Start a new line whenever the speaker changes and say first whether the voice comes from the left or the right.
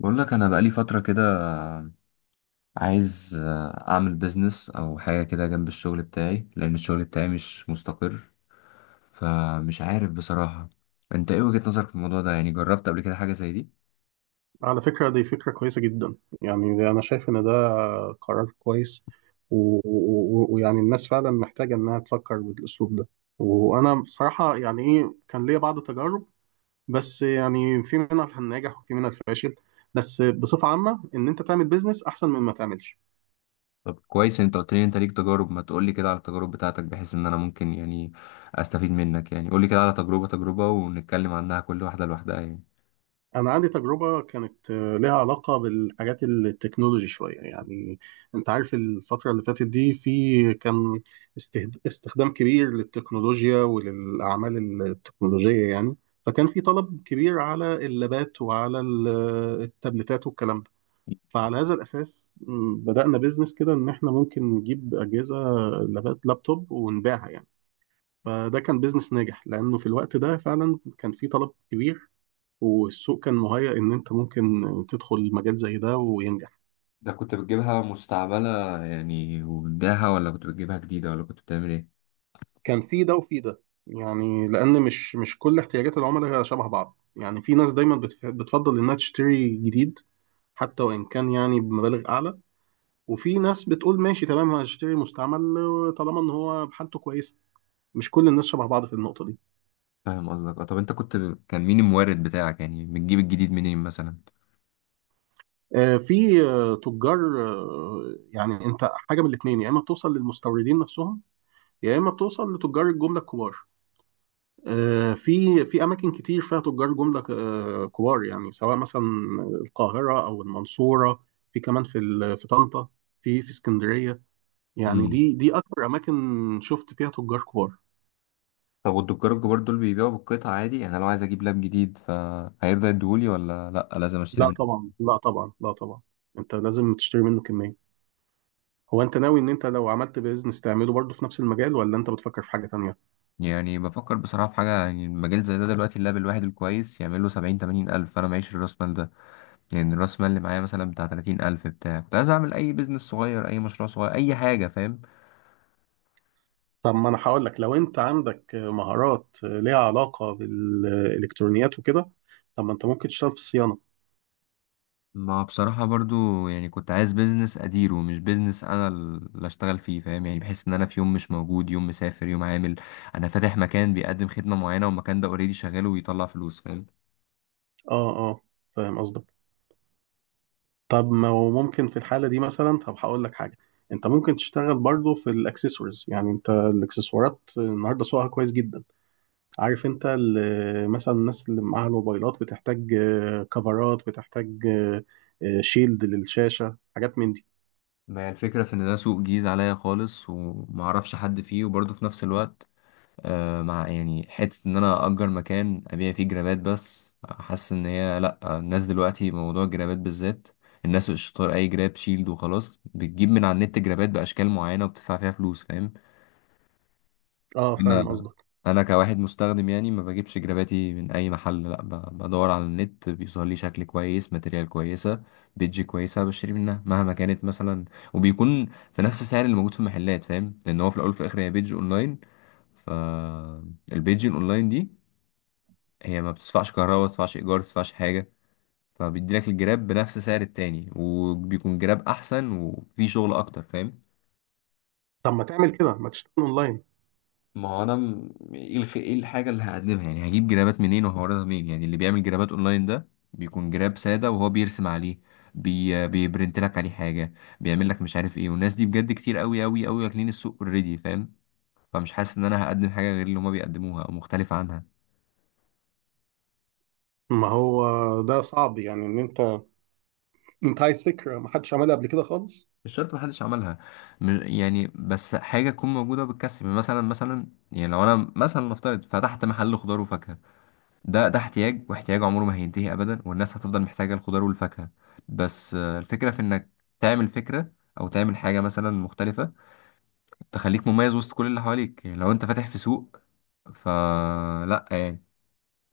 left: بقول لك انا بقالي فتره كده عايز اعمل بيزنس او حاجه كده جنب الشغل بتاعي لان الشغل بتاعي مش مستقر. فمش عارف بصراحه، انت ايه وجهه نظرك في الموضوع ده؟ يعني جربت قبل كده حاجه زي دي؟
right: على فكرة دي فكرة كويسة جدا. يعني ده أنا شايف إن ده قرار كويس. و- و- و- ويعني الناس فعلا محتاجة إنها تفكر بالأسلوب ده. وأنا بصراحة يعني إيه، كان ليا بعض تجارب، بس يعني في منها الناجح وفي منها الفاشل، بس بصفة عامة إن أنت تعمل بيزنس أحسن من ما تعملش.
left: طب كويس إن انت قلت لي إن انت ليك تجارب. ما تقول لي كده على التجارب بتاعتك بحيث ان انا ممكن يعني استفيد منك. يعني قول لي كده على تجربه تجربه ونتكلم عنها كل واحده لوحدها يعني.
right: أنا عندي تجربة كانت لها علاقة بالحاجات التكنولوجي شوية يعني. أنت عارف الفترة اللي فاتت دي في كان استخدام كبير للتكنولوجيا وللأعمال التكنولوجية يعني. فكان في طلب كبير على اللابات وعلى التابلتات والكلام ده. فعلى هذا الأساس بدأنا بيزنس كده إن إحنا ممكن نجيب أجهزة لابات لابتوب ونبيعها يعني. فده كان بيزنس ناجح لأنه في الوقت ده فعلا كان في طلب كبير، والسوق كان مهيأ إن أنت ممكن تدخل مجال زي ده وينجح.
left: ده كنت بتجيبها مستعمله يعني وبتبيعها، ولا كنت بتجيبها جديده، ولا كنت بتعمل ايه؟
right: كان في ده وفي ده، يعني لأن مش كل احتياجات العملاء شبه بعض. يعني في ناس دايما بتفضل إنها تشتري جديد، حتى وإن كان يعني بمبالغ أعلى، وفي ناس بتقول ماشي تمام هشتري مستعمل طالما إن هو حالته كويسة. مش كل الناس شبه بعض في النقطة دي.
left: فاهم قصدك آه، طب انت كان مين المورد بتاعك؟ يعني بتجيب الجديد منين مثلا؟
right: في تجار. يعني أنت حاجة من الاتنين، يا إما بتوصل للمستوردين نفسهم، يا إما بتوصل لتجار الجملة الكبار. في في اماكن كتير فيها تجار جمله كبار، يعني سواء مثلا القاهره او المنصوره، في كمان في طنطا، في اسكندريه. يعني
left: امم
right: دي اكتر اماكن شفت فيها تجار كبار.
left: طب والدكار الكبار دول بيبيعوا بالقطع عادي؟ يعني لو عايز اجيب لاب جديد فهيرضى يديهولي ولا لا لازم اشتري
right: لا
left: منه؟
right: طبعا، لا طبعا، لا طبعا. انت لازم تشتري منه كميه. هو انت ناوي ان انت لو عملت بيزنس تعمله برضه في نفس المجال، ولا انت بتفكر في حاجه تانية؟
left: يعني بفكر بصراحة في حاجة، يعني المجال زي ده دلوقتي اللاب الواحد الكويس يعمل له 70 80 ألف، أنا معيش الراس مال ده. يعني الراس مال اللي معايا مثلا بتاع 30 ألف بتاع، كنت عايز أعمل أي بيزنس صغير، أي مشروع صغير، أي حاجة، فاهم؟
right: طب ما انا هقول لك، لو انت عندك مهارات ليها علاقه بالالكترونيات وكده، طب ما انت ممكن تشتغل في الصيانه.
left: ما بصراحة برضو يعني كنت عايز بيزنس أديره، مش بيزنس أنا اللي أشتغل فيه، فاهم؟ يعني بحس إن أنا في يوم مش موجود، يوم مسافر، يوم عامل. أنا فاتح مكان بيقدم خدمة معينة والمكان ده أوريدي شغال وبيطلع فلوس، فاهم؟
right: اه اه، فاهم قصدك. طب ما هو ممكن في الحالة دي مثلا، طب هقول لك حاجة، انت ممكن تشتغل برضو في الاكسسوارز. يعني انت الاكسسوارات النهارده سوقها كويس جدا. عارف انت مثلا الناس اللي معاها الموبايلات بتحتاج كفرات، بتحتاج شيلد للشاشة، حاجات من دي.
left: ما هي الفكرة في إن ده سوق جديد عليا خالص ومعرفش حد فيه، وبرضو في نفس الوقت آه، مع يعني حتة إن أنا أجر مكان أبيع فيه جرابات، بس حاسس إن هي لأ، الناس دلوقتي موضوع الجرابات بالذات الناس مش طار أي جراب شيلد وخلاص، بتجيب من على النت جرابات بأشكال معينة وبتدفع فيها فلوس، فاهم؟
right: اه فاهم
left: انا
right: قصدك.
left: انا كواحد مستخدم يعني ما بجيبش جراباتي من اي محل، لا بدور على النت، بيظهر لي شكل كويس، ماتريال كويسه، بيدج كويسه، بشتري منها مهما كانت مثلا، وبيكون في نفس السعر اللي موجود في المحلات، فاهم؟ لان هو في الاول وفي الاخر هي بيدج اونلاين، فالبيدج الاونلاين دي هي ما بتدفعش كهرباء، ما بتدفعش ايجار، ما بتدفعش حاجه. فبيدي لك الجراب بنفس سعر التاني وبيكون جراب احسن وفيه شغل اكتر، فاهم؟
right: طب ما تعمل كده، ما تشتغل اونلاين.
left: ما هو انا ايه الحاجه اللي هقدمها؟ يعني هجيب جرابات منين وهوردها منين؟ يعني اللي بيعمل جرابات اونلاين ده بيكون جراب ساده وهو بيرسم عليه، بيبرنت لك عليه حاجه، بيعمل لك مش عارف ايه. والناس دي بجد كتير قوي قوي قوي، واكلين السوق اوريدي، فاهم؟ فمش حاسس ان انا هقدم حاجه غير اللي هما بيقدموها او مختلفه عنها.
right: ما هو ده صعب يعني ان انت، انت عايز فكرة ما حدش عملها قبل كده خالص.
left: مش شرط محدش عملها، يعني بس حاجه تكون موجوده بتكسب، يعني مثلا يعني لو انا مثلا نفترض فتحت محل خضار وفاكهه، ده احتياج، واحتياج عمره ما هينتهي ابدا، والناس هتفضل محتاجه الخضار والفاكهه. بس آه، الفكره في انك تعمل فكره او تعمل حاجه مثلا مختلفه تخليك مميز وسط كل اللي حواليك. يعني لو انت فاتح في سوق فلا يعني،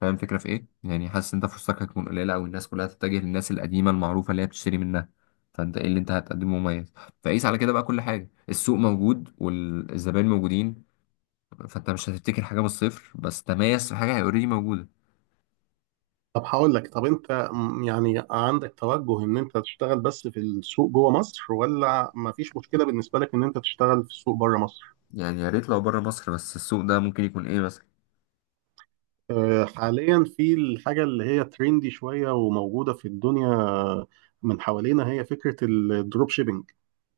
left: فاهم الفكره في ايه؟ يعني حاسس انت فرصتك هتكون قليله، او الناس كلها تتجه للناس القديمه المعروفه اللي هي بتشتري منها، فانت ايه اللي انت هتقدمه مميز؟ فقيس على كده بقى، كل حاجه السوق موجود والزبائن موجودين، فانت مش هتبتكر حاجه من الصفر بس تميز في حاجه هي اوريدي موجوده.
right: طب هقول لك، طب انت يعني عندك توجه ان انت تشتغل بس في السوق جوه مصر، ولا ما فيش مشكله بالنسبه لك ان انت تشتغل في السوق بره مصر؟
left: يعني يا ريت لو بره مصر، بس السوق ده ممكن يكون ايه مثلا؟
right: حاليا في الحاجه اللي هي تريندي شويه وموجوده في الدنيا من حوالينا، هي فكره الدروب شيبينج.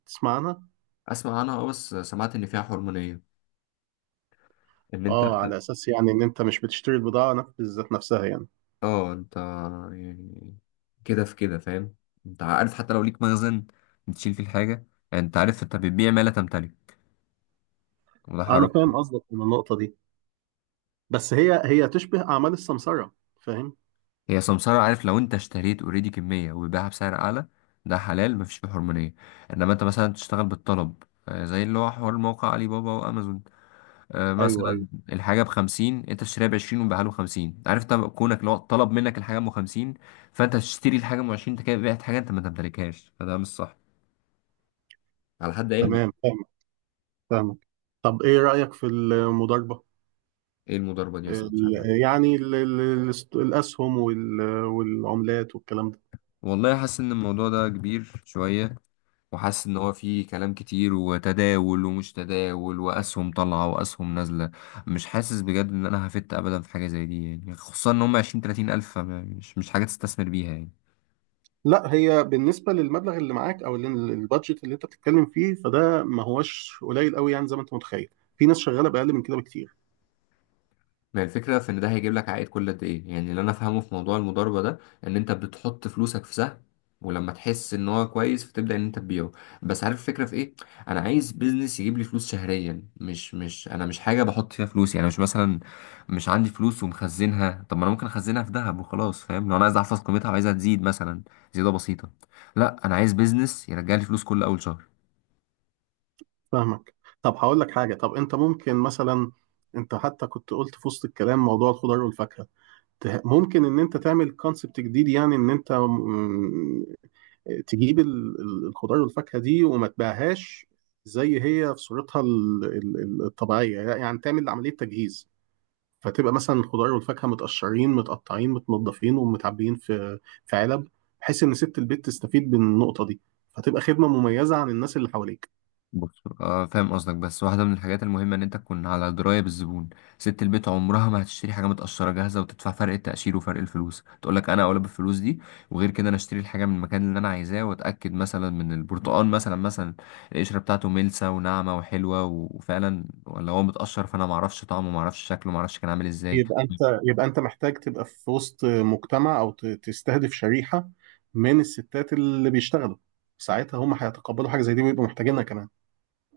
right: تسمع عنها؟
left: اسمع عنها اه، بس سمعت ان فيها حرمانية، ان انت
right: اه، على اساس يعني ان انت مش بتشتري البضاعه بالذات نفسها يعني.
left: اه، انت يعني كده في كده، فاهم؟ انت عارف حتى لو ليك مخزن بتشيل فيه الحاجة، يعني انت عارف انت بتبيع ما لا تمتلك، وده
right: انا
left: حرام.
right: فاهم قصدك من النقطه دي، بس هي هي تشبه اعمال السمسره. فاهم؟
left: هي سمسارة، عارف لو انت اشتريت اوريدي كمية وبيبيعها بسعر اعلى، ده حلال مفيش فيه حرمانية. انما انت مثلا تشتغل بالطلب آه، زي اللي هو حوار موقع علي بابا وامازون، آه،
right: ايوه ايوه،
left: مثلا الحاجة ب50 انت تشتريها ب20 وتبيعها له 50، عارف؟ طب كونك لو طلب منك الحاجة أم 50، فانت تشتري الحاجة أم 20، انت كده بعت حاجة انت ما تمتلكهاش، فده مش صح على حد علمي.
right: تمام فاهم، فاهمك. طب ايه رايك في المضاربه؟
left: ايه المضاربة دي؟ بس ما سمعتش عنها.
right: الأسهم والعملات والكلام ده.
left: والله حاسس ان الموضوع ده كبير شوية، وحاسس ان هو فيه كلام كتير وتداول ومش تداول واسهم طالعة واسهم نازلة. مش حاسس بجد ان انا هفت ابدا في حاجة زي دي، يعني خصوصا ان هم 20 30 ألف، فم- مش مش حاجة تستثمر بيها يعني.
right: لا، هي بالنسبة للمبلغ اللي معاك أو اللي، البادجت اللي أنت بتتكلم فيه، فده ما هوش قليل قوي يعني زي ما أنت متخيل. في ناس شغالة بأقل من كده بكتير.
left: ما الفكرة في إن ده هيجيب لك عائد كل قد إيه؟ يعني اللي أنا فاهمه في موضوع المضاربة ده إن أنت بتحط فلوسك في سهم، ولما تحس إن هو كويس فتبدأ إن أنت تبيعه. بس عارف الفكرة في إيه؟ أنا عايز بيزنس يجيب لي فلوس شهريا، مش أنا مش حاجة بحط فيها فلوس، يعني مش مثلا مش عندي فلوس ومخزنها، طب ما أنا ممكن أخزنها في ذهب وخلاص، فاهم؟ لو أنا عايز أحفظ قيمتها وعايزها تزيد مثلا زيادة بسيطة. لا أنا عايز بيزنس يرجع لي فلوس كل أول شهر.
right: فاهمك. طب هقول لك حاجة، طب أنت ممكن مثلا، أنت حتى كنت قلت في وسط الكلام موضوع الخضار والفاكهة، ممكن إن أنت تعمل كونسبت جديد. يعني إن أنت تجيب الخضار والفاكهة دي وما تبيعهاش زي هي في صورتها الطبيعية. يعني تعمل عملية تجهيز، فتبقى مثلا الخضار والفاكهة متقشرين متقطعين متنضفين ومتعبيين في في علب، بحيث إن ست البيت تستفيد من النقطة دي، فتبقى خدمة مميزة عن الناس اللي حواليك.
left: بص آه، فاهم قصدك، بس واحدة من الحاجات المهمة إن أنت تكون على دراية بالزبون. ست البيت عمرها ما هتشتري حاجة متقشرة جاهزة وتدفع فرق التقشير وفرق الفلوس، تقولك أنا أولى بالفلوس دي. وغير كده أنا أشتري الحاجة من المكان اللي أنا عايزاه وأتأكد مثلا من البرتقال، مثلا مثلا القشرة بتاعته ملسة وناعمة وحلوة وفعلا، ولا هو متقشر فأنا معرفش طعمه، معرفش شكله، معرفش كان عامل إزاي.
right: يبقى أنت، يبقى أنت محتاج تبقى في وسط مجتمع، أو تستهدف شريحة من الستات اللي بيشتغلوا. ساعتها هم هيتقبلوا حاجة زي دي ويبقوا محتاجينها كمان.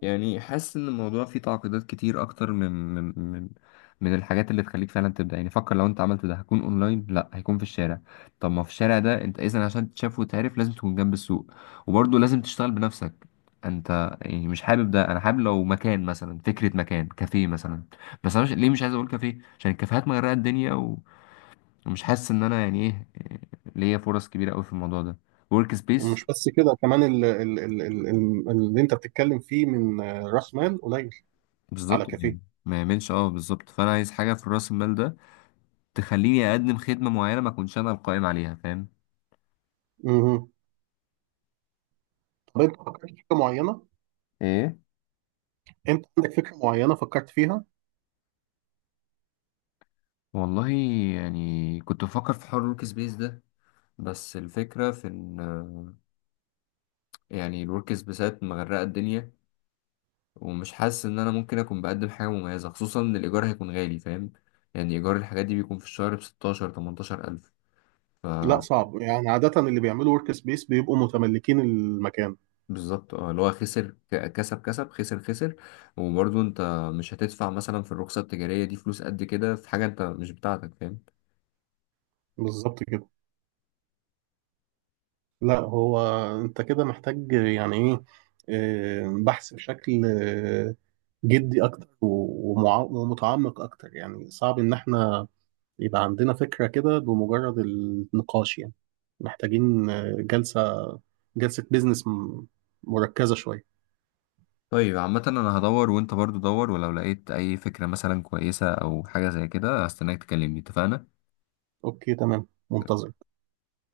left: يعني حاسس ان الموضوع فيه تعقيدات كتير اكتر من من الحاجات اللي تخليك فعلا تبدا. يعني فكر لو انت عملت ده هكون اونلاين، لا هيكون في الشارع، طب ما في الشارع ده انت اذا عشان تتشاف وتعرف لازم تكون جنب السوق، وبرضه لازم تشتغل بنفسك انت، يعني مش حابب ده. انا حابب لو مكان مثلا، فكره مكان كافيه مثلا، بس انا مش ليه، مش عايز اقول كافيه عشان الكافيهات مغرقه الدنيا ومش حاسس ان انا يعني ايه، ليا فرص كبيره قوي في الموضوع ده. ورك سبيس.
right: ومش بس كده، كمان اللي انت بتتكلم فيه من راس مال قليل على
left: بالظبط
right: كافيه.
left: يعني ما يعملش اه، بالظبط، فانا عايز حاجه في راس المال ده تخليني اقدم خدمه معينه ما اكونش انا القائم عليها، فاهم؟
right: مهم. طب انت فكرت في فكره معينه؟
left: ايه؟
right: انت عندك فكره معينه فكرت فيها؟
left: والله يعني كنت بفكر في حوار الورك سبيس ده، بس الفكره في ان يعني الورك سبيسات مغرقه الدنيا، ومش حاسس ان انا ممكن اكون بقدم حاجه مميزه، خصوصا ان الايجار هيكون غالي، فاهم؟ يعني ايجار الحاجات دي بيكون في الشهر ب 16 18 الف، ف
right: لا، صعب، يعني عاده اللي بيعملوا ورك سبيس بيبقوا متملكين المكان.
left: بالظبط اه، اللي هو خسر كسب كسب خسر خسر. وبرضه انت مش هتدفع مثلا في الرخصه التجاريه دي فلوس قد كده في حاجه انت مش بتاعتك، فاهم؟
right: بالظبط كده. لا هو، انت كده محتاج يعني ايه، بحث بشكل جدي اكتر ومتعمق اكتر. يعني صعب ان احنا يبقى عندنا فكرة كده بمجرد النقاش يعني. محتاجين جلسة، جلسة بيزنس مركزة شوية.
left: طيب عامة انا هدور وانت برضو دور، ولو لقيت اي فكرة مثلا كويسة او حاجة زي كده هستناك تكلمني، اتفقنا؟
right: اوكي تمام، منتظر.